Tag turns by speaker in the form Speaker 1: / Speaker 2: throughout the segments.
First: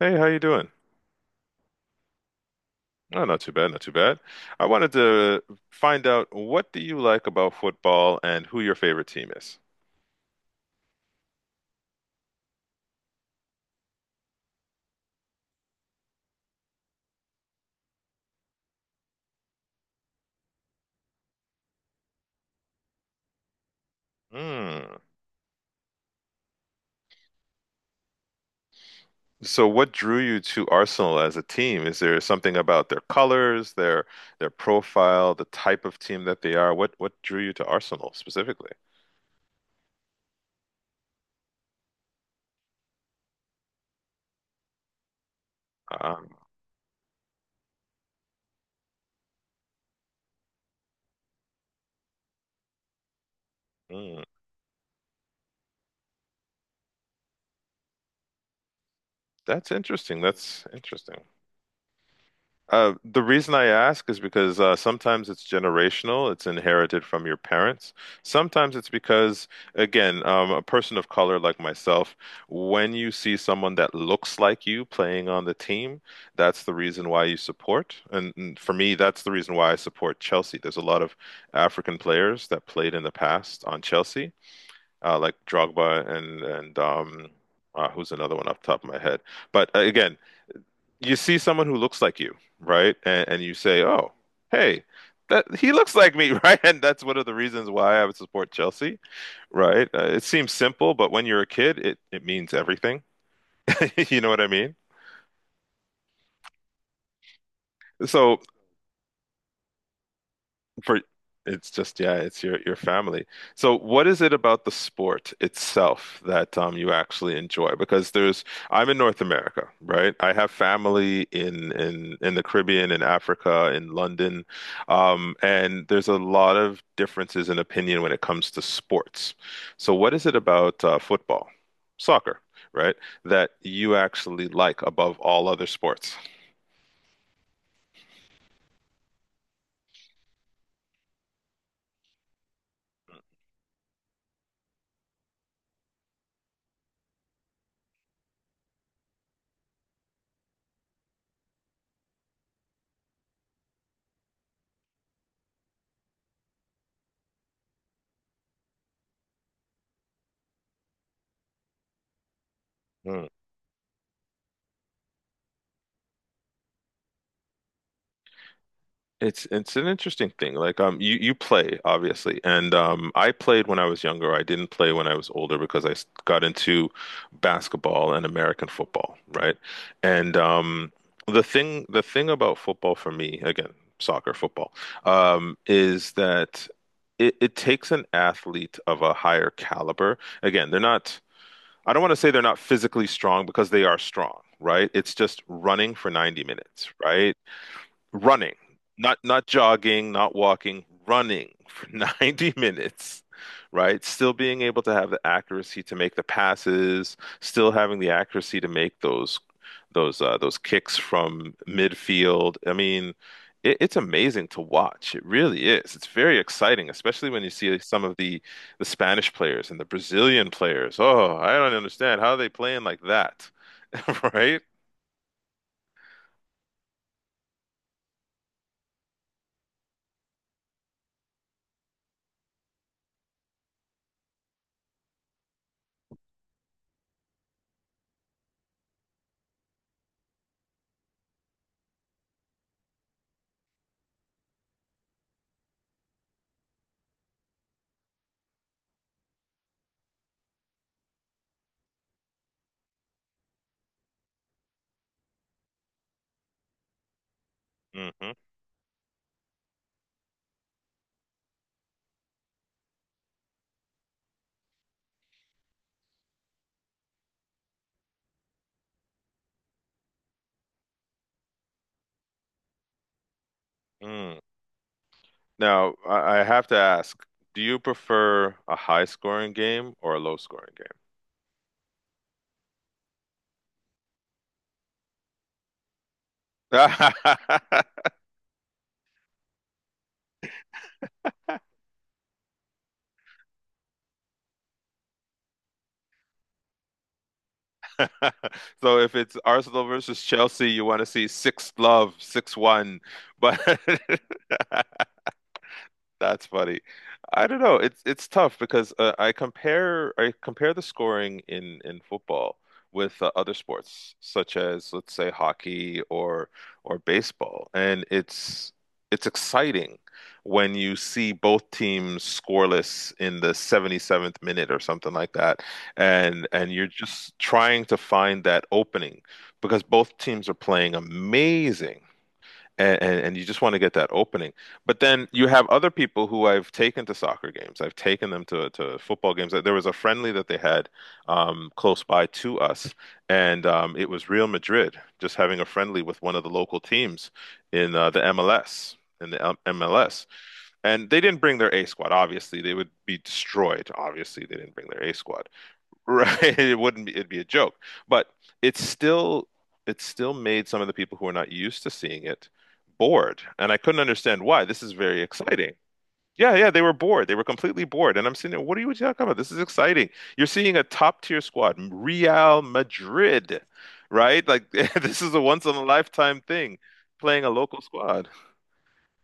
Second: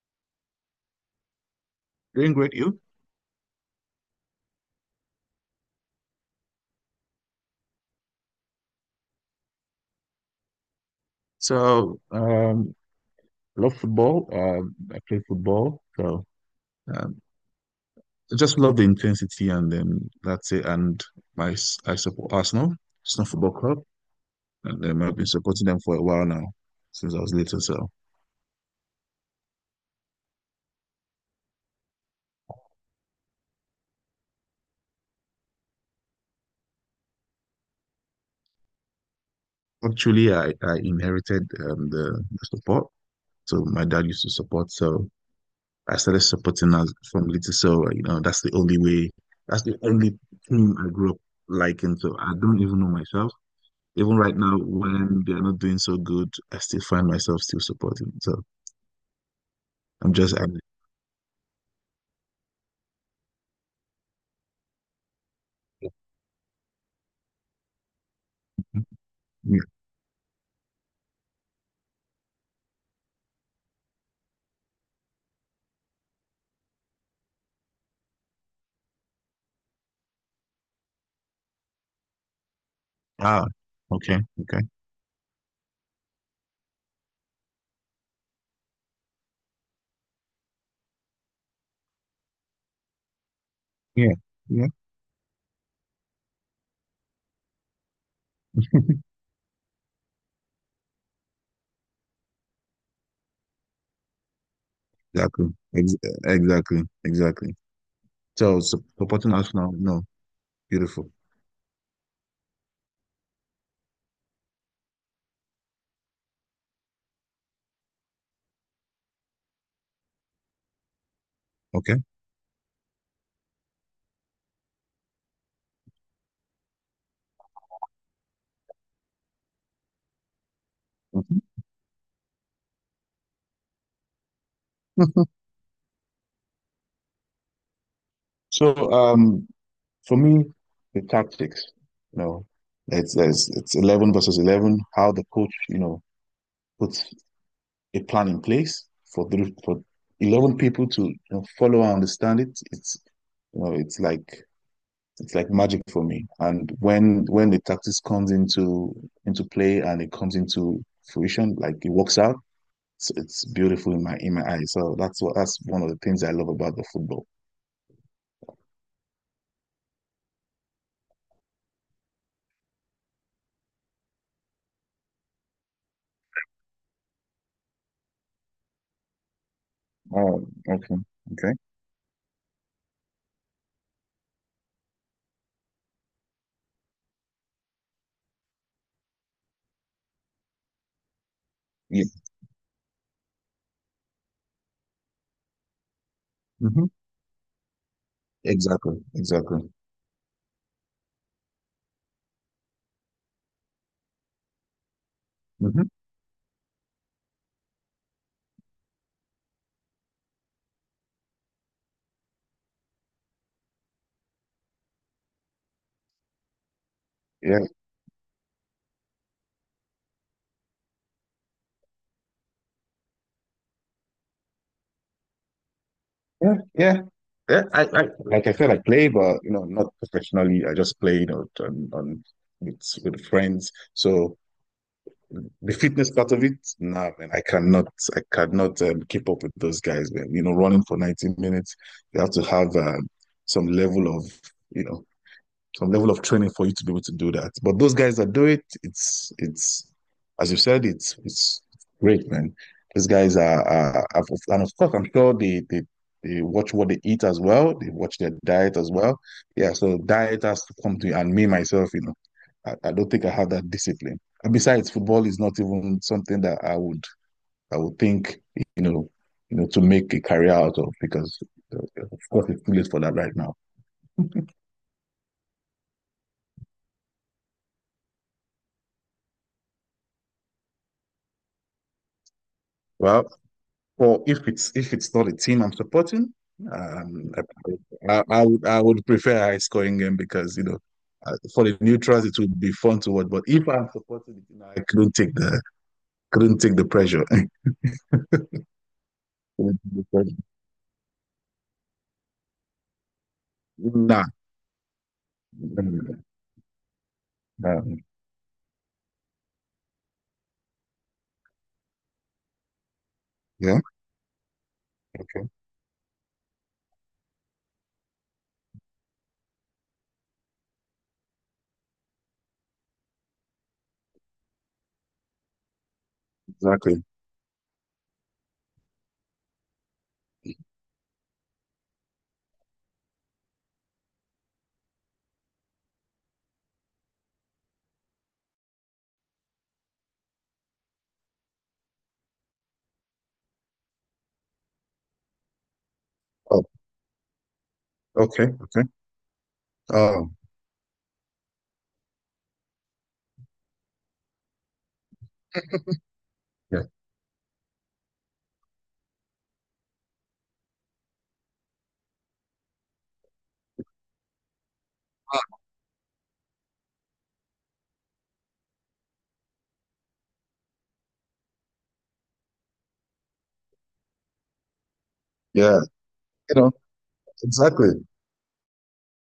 Speaker 1: Hey, how you doing?
Speaker 2: Doing great, you.
Speaker 1: Oh, not too bad, not too bad. I wanted to find out what do you like about football and who your favorite team is?
Speaker 2: So, um, Love football. I play football, so um, I just love the intensity, and then that's it. And my I support Arsenal, Arsenal Football Club, and
Speaker 1: Hmm.
Speaker 2: then I've been supporting them for a while now, since I was little. So,
Speaker 1: So what drew you to Arsenal as a team? Is there something about their colors, their profile, the type of team that they are? What drew you to Arsenal specifically?
Speaker 2: actually, I inherited the support. So my dad used to support, so I started
Speaker 1: Um,
Speaker 2: supporting us from little. So that's the only way. That's the only team I grew up liking. So I don't even know myself. Even
Speaker 1: hmm.
Speaker 2: right now, when they're not doing so good, I still find myself still supporting. So
Speaker 1: That's
Speaker 2: I'm
Speaker 1: interesting.
Speaker 2: just, I'm,
Speaker 1: That's interesting. The reason I ask is because sometimes it's generational, it's inherited from your parents. Sometimes it's because,
Speaker 2: yeah.
Speaker 1: again, a person of color like myself, when you see someone that looks like you playing on the team, that's the reason why you support. And for me, that's the reason why I support Chelsea. There's a lot of African players that played in the
Speaker 2: Ah,
Speaker 1: past on
Speaker 2: okay,
Speaker 1: Chelsea,
Speaker 2: okay.
Speaker 1: like Drogba and who's another one off the top of my head. But again, you see someone who looks like you, right? And you say, "Oh,
Speaker 2: Yeah, yeah,
Speaker 1: hey, that he looks like me," right? And that's one of the reasons why I would support Chelsea, right? It seems simple, but when you're a kid, it means everything. You know what I mean?
Speaker 2: exactly. Ex exactly, exactly.
Speaker 1: So,
Speaker 2: So supporting us now, no,
Speaker 1: for
Speaker 2: beautiful.
Speaker 1: it's just yeah, it's your family. So what is it about the sport itself that you actually enjoy? Because there's I'm in North America, right? I have family in
Speaker 2: Okay.
Speaker 1: the Caribbean, in Africa, in London, and there's a lot of differences in opinion when it comes to sports. So what is it about
Speaker 2: Mhm.
Speaker 1: football, soccer, right, that you actually like above all other sports?
Speaker 2: So, um, for me, the tactics, you know, it's 11 versus 11, how the coach, you know, puts a plan in place for 11 people to follow and understand it's you know it's like it's like magic for me. And when the tactics comes into play and it comes into fruition, like it works out, it's beautiful in my eyes. So that's what that's one of the things I love about the football.
Speaker 1: It's an interesting thing. Like you you play obviously, and I played when I was younger. I didn't play when I was older because got into basketball and American football, right? And
Speaker 2: Oh, okay.
Speaker 1: the
Speaker 2: Okay.
Speaker 1: thing the thing about football for me, again, soccer, football, is that it takes an athlete of a higher caliber. Again, they're not I don't
Speaker 2: Yeah.
Speaker 1: want to say they're not physically strong because they are strong, right? It's just running for 90
Speaker 2: Mhm.
Speaker 1: minutes, right? Running,
Speaker 2: Exactly,
Speaker 1: not
Speaker 2: exactly.
Speaker 1: jogging, not walking, running for 90 minutes, right? Still being able to have the accuracy
Speaker 2: Hmm.
Speaker 1: to make the passes, still having the accuracy to make those those kicks from midfield. I mean, it's amazing to watch. It really is. It's very exciting, especially when you
Speaker 2: Yeah.
Speaker 1: see some of the Spanish players and the Brazilian players. Oh, I don't understand how are they playing like that, right?
Speaker 2: Yeah, yeah, yeah. I like I said, I play, but you know, not professionally. I just play, you know, on with friends. So the fitness part of it, nah, man, I cannot keep up with those guys, man. You know, running for 90 minutes, you have to have some level of, you know, some level of training for you to be able to do that. But those guys that do it, it's as you said, it's great, man. These guys are And of course, I'm sure they they watch what they eat as well. They watch their
Speaker 1: Hmm.
Speaker 2: diet as well. Yeah, so diet has to come to you. And me myself, you know, I don't think I have that discipline. And besides, football is not even something that I would think, you know, to make a career out of because of course it's too late for that right now.
Speaker 1: Mm. Now, I have to ask, do you prefer a high scoring game or a low scoring
Speaker 2: Well, Well, if it's not a team I'm supporting,
Speaker 1: game?
Speaker 2: um, I would prefer a high scoring game because you know for the neutrals it would be fun to watch. But if I'm supporting it, you know, I couldn't take the pressure.
Speaker 1: So if it's
Speaker 2: Couldn't
Speaker 1: Arsenal
Speaker 2: take the
Speaker 1: versus
Speaker 2: pressure.
Speaker 1: Chelsea, you want to see six love, 6-1. But
Speaker 2: Nah. Nah.
Speaker 1: that's funny. I don't know.
Speaker 2: Um,
Speaker 1: It's tough because I compare the scoring in football with other
Speaker 2: yeah.
Speaker 1: sports such as, let's say,
Speaker 2: Okay.
Speaker 1: hockey or baseball, and it's exciting when you see both teams scoreless in the 77th minute or something like that, and you're
Speaker 2: Exactly.
Speaker 1: just trying to find that opening because both teams are playing amazing, and you just want to get that opening. But then you have other people who I've taken to soccer games. I've taken them to football games. There was a friendly that they had close by to us, and it was Real Madrid just having a friendly with one of the
Speaker 2: Oh.
Speaker 1: local teams in the
Speaker 2: Okay. Okay.
Speaker 1: MLS. MLS,
Speaker 2: Oh.
Speaker 1: and they didn't bring their A squad. Obviously, they would be destroyed. Obviously, they didn't bring their A squad. Right. It
Speaker 2: Yeah.
Speaker 1: wouldn't be, it'd be a joke. But it's still it still made some of the people who are not used to seeing it bored. And I couldn't understand why. This is very exciting. Yeah, yeah, they were bored. They were completely bored. And I'm sitting there, what are you talking about? This is exciting. You're seeing a top tier squad, Real Madrid, right? Like this is a once in
Speaker 2: Yeah.
Speaker 1: a lifetime
Speaker 2: You know.
Speaker 1: thing, playing a local
Speaker 2: Exactly.
Speaker 1: squad.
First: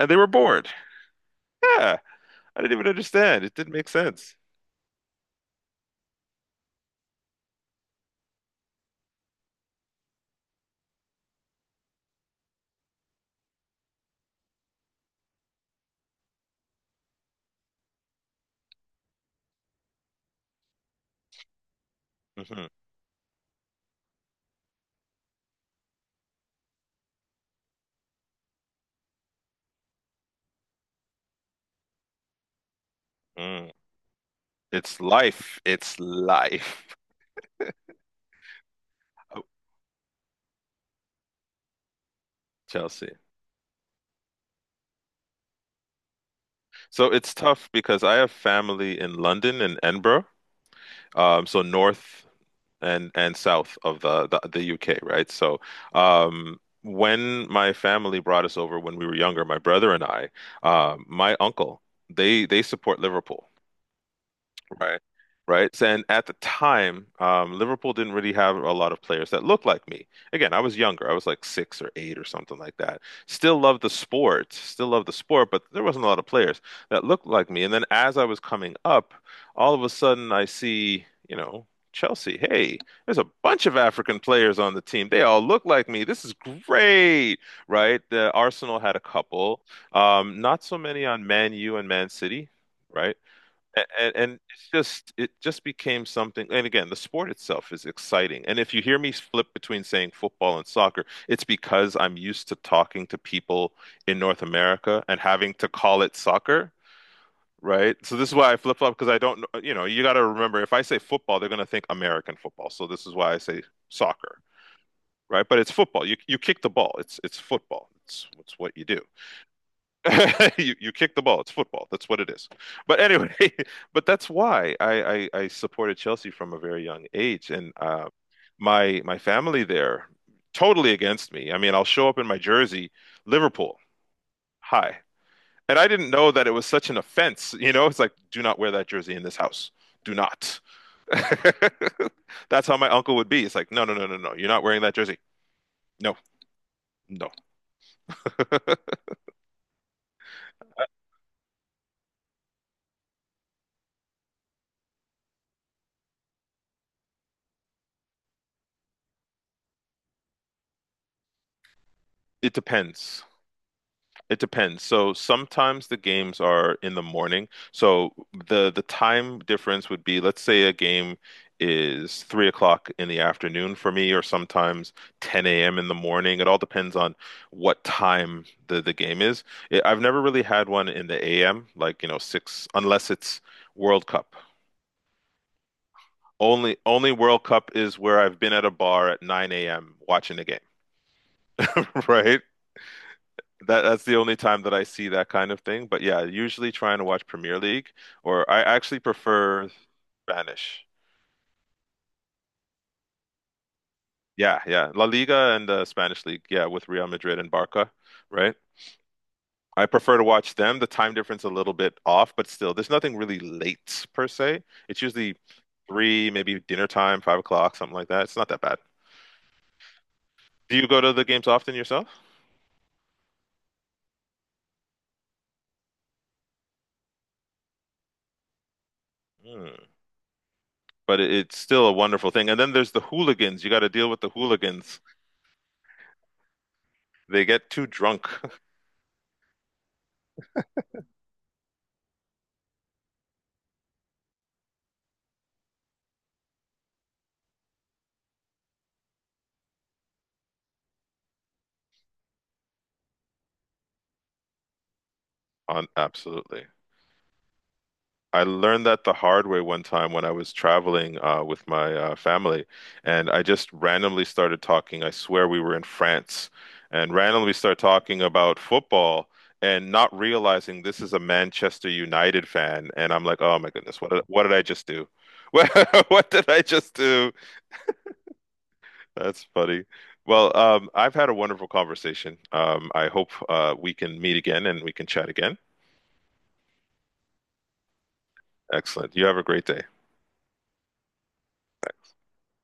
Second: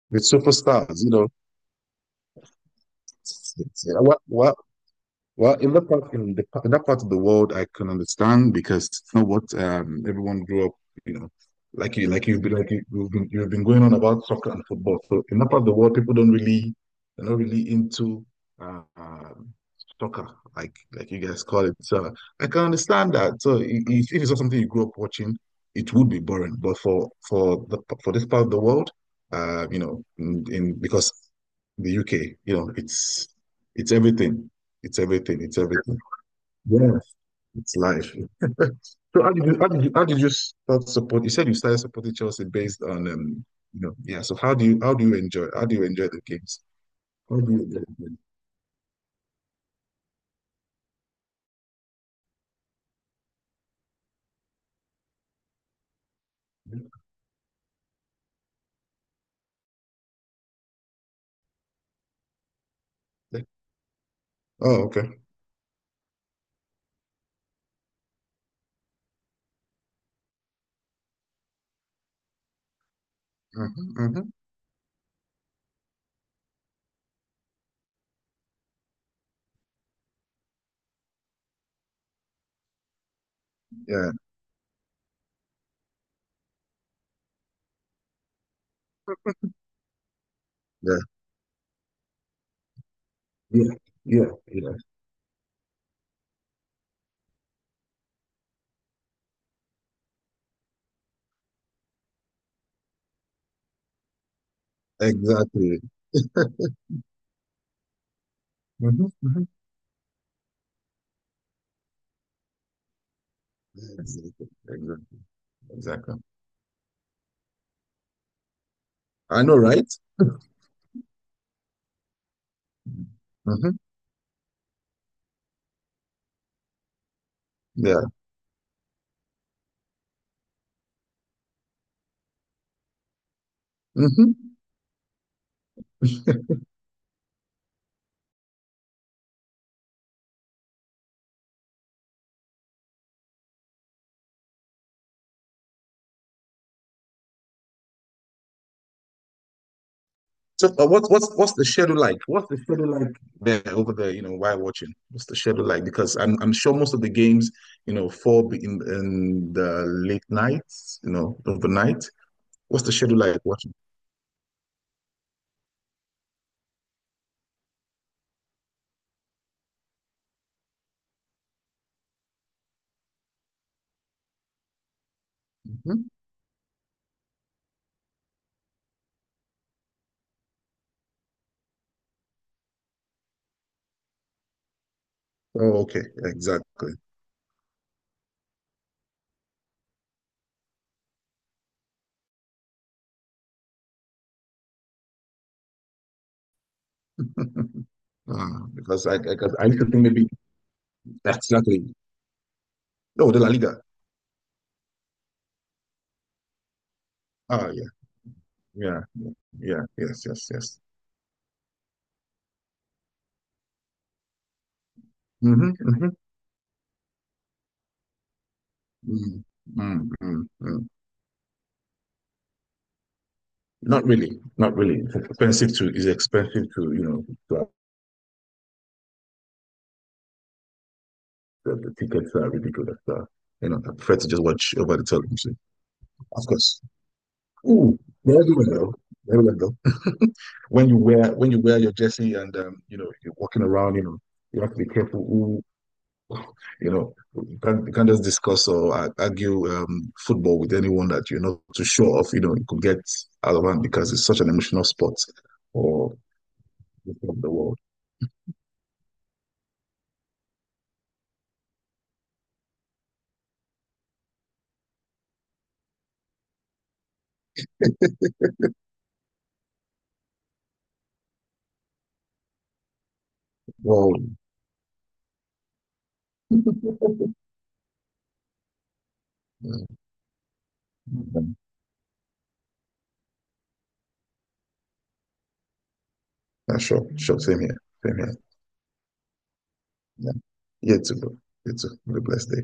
Speaker 1: And they
Speaker 2: With
Speaker 1: were bored.
Speaker 2: superstars, you know.
Speaker 1: Yeah. I didn't even understand. It didn't make sense.
Speaker 2: What Well, in in that part of the world, I can understand because it's not what everyone grew up, you know, like you've been going on about soccer and football. So in that part of the world, people don't really, they're not really into. Uh, Soccer, like you guys call it. So I can
Speaker 1: Mm-hmm.
Speaker 2: understand that. So if it's not something you grew up watching, it would be boring. But for this part of the world, you know, in because the UK, you know,
Speaker 1: Mm.
Speaker 2: it's everything. It's
Speaker 1: It's
Speaker 2: everything.
Speaker 1: life.
Speaker 2: It's everything.
Speaker 1: It's life.
Speaker 2: Yes, it's life. So how did you start support? You said you started supporting Chelsea based on
Speaker 1: Chelsea.
Speaker 2: yeah. So how do you enjoy the games?
Speaker 1: So it's
Speaker 2: How do you
Speaker 1: tough
Speaker 2: enjoy
Speaker 1: because I
Speaker 2: the
Speaker 1: have family in London and Edinburgh, so north and south of the UK, right? So
Speaker 2: games?
Speaker 1: when my family brought us over when we were younger, my brother and I, my uncle, they support Liverpool.
Speaker 2: Oh,
Speaker 1: Right.
Speaker 2: okay.
Speaker 1: Right. So, and at the time, Liverpool didn't really have a lot of players that looked like me. Again, I was younger. I was like six or eight or something like that. Still loved the
Speaker 2: Hmm. hmm
Speaker 1: sport, still loved the sport, but there wasn't a lot of players that looked like me. And then as I was coming up, all of a sudden I see, you know, Chelsea. Hey, there's a bunch of
Speaker 2: Yeah.
Speaker 1: African players on the team. They all look like me. This is great, right? The Arsenal had a couple. Not so
Speaker 2: Yeah,
Speaker 1: many on Man U and Man City. Right.
Speaker 2: Yeah,
Speaker 1: A- And,
Speaker 2: yeah,
Speaker 1: and it's
Speaker 2: yeah.
Speaker 1: just it just became something. And again, the sport itself is exciting. And if you hear me flip between saying football and soccer, it's because I'm used to talking to people in North America and having to
Speaker 2: Exactly.
Speaker 1: call it soccer, right? So this is why I flip
Speaker 2: hmm
Speaker 1: flop because I don't,
Speaker 2: hmm.
Speaker 1: you know, you got to remember if I say football, they're going to think American football. So this is why I say
Speaker 2: Exactly.
Speaker 1: soccer,
Speaker 2: Exactly.
Speaker 1: right? But it's football.
Speaker 2: Exactly.
Speaker 1: You kick the ball. It's football. It's what you do.
Speaker 2: I know, right?
Speaker 1: You kick the ball. It's football. That's what it is. But anyway,
Speaker 2: Hmm.
Speaker 1: but that's why I supported Chelsea from a very young age, and
Speaker 2: Yeah.
Speaker 1: my family there totally against me. I mean, I'll show up in my jersey, Liverpool.
Speaker 2: Hmm.
Speaker 1: Hi. And I didn't know that it was such an offense. You know, it's like, do not wear that jersey in this house. Do not. That's how my uncle would be. It's like, no, no, no, no, no. You're not wearing that jersey. No, no.
Speaker 2: So, what's the schedule like? What's the schedule like there over there? You know, while watching, what's the schedule like? Because I'm sure most of the games, you know, in the late nights, you know, overnight.
Speaker 1: It
Speaker 2: What's the schedule
Speaker 1: depends.
Speaker 2: like watching?
Speaker 1: It depends. So sometimes the games are in the morning. So the time difference would be, let's say a game is 3 o'clock in the afternoon for me, or sometimes 10 a.m. in the
Speaker 2: Hmm.
Speaker 1: morning. It all depends on what time the game is. I've never really had one in the a.m. like you know six, unless it's World Cup.
Speaker 2: Oh, okay,
Speaker 1: Only
Speaker 2: exactly.
Speaker 1: only World Cup is where I've been at a bar at 9 a.m. watching a game, right? That's the only time that I see that kind of thing. But yeah, usually trying to watch Premier League, or
Speaker 2: Ah,
Speaker 1: I actually
Speaker 2: because 'cause I
Speaker 1: prefer
Speaker 2: used to think maybe
Speaker 1: Spanish.
Speaker 2: that's exactly. Oh, the La Liga.
Speaker 1: Yeah, yeah, La Liga and the Spanish League. Yeah, with Real Madrid and
Speaker 2: Ah, yeah,
Speaker 1: Barca, right?
Speaker 2: yeah, yeah, yeah,
Speaker 1: I prefer to
Speaker 2: yes, yes,
Speaker 1: watch them.
Speaker 2: yes.
Speaker 1: The time difference a little bit off, but still, there's nothing really late per se. It's usually
Speaker 2: Mm-hmm, mm-hmm,
Speaker 1: three, maybe dinner time, 5 o'clock, something like that. It's not that bad.
Speaker 2: mm, mm, mm,
Speaker 1: Do
Speaker 2: mm.
Speaker 1: you go to the games often yourself?
Speaker 2: Not really, not really. It's expensive to, you know, to have,
Speaker 1: Hmm. But it's still a
Speaker 2: the
Speaker 1: wonderful
Speaker 2: tickets
Speaker 1: thing.
Speaker 2: are
Speaker 1: And then there's
Speaker 2: ridiculous.
Speaker 1: the hooligans.
Speaker 2: You
Speaker 1: You
Speaker 2: know,
Speaker 1: got to
Speaker 2: I
Speaker 1: deal
Speaker 2: prefer
Speaker 1: with the
Speaker 2: to just watch over
Speaker 1: hooligans.
Speaker 2: the television. Of course.
Speaker 1: They get too
Speaker 2: Ooh,
Speaker 1: drunk
Speaker 2: they're everywhere though. They're everywhere though. When you wear your jersey and you know, you're walking around, you know, you have to be careful. You know, you can't just discuss or argue football with anyone that you're not too sure of. You know, you could get out of hand because it's such an emotional sport
Speaker 1: on
Speaker 2: for
Speaker 1: absolutely.
Speaker 2: the world.
Speaker 1: I learned that the hard way one time when I was traveling with my family, and I just randomly started talking. I swear we were in France, and randomly started talking about football, and not realizing this is a Manchester United fan. And I'm like, oh my goodness,
Speaker 2: Well,
Speaker 1: what did I just do? What what did I just do? That's funny. Well, I've had a wonderful conversation. I hope we can meet again and we can chat again.
Speaker 2: yeah, sure, sure, same here, same here.
Speaker 1: Excellent. You have a great day.
Speaker 2: Yeah, you too, bro. You too. Have a blessed day.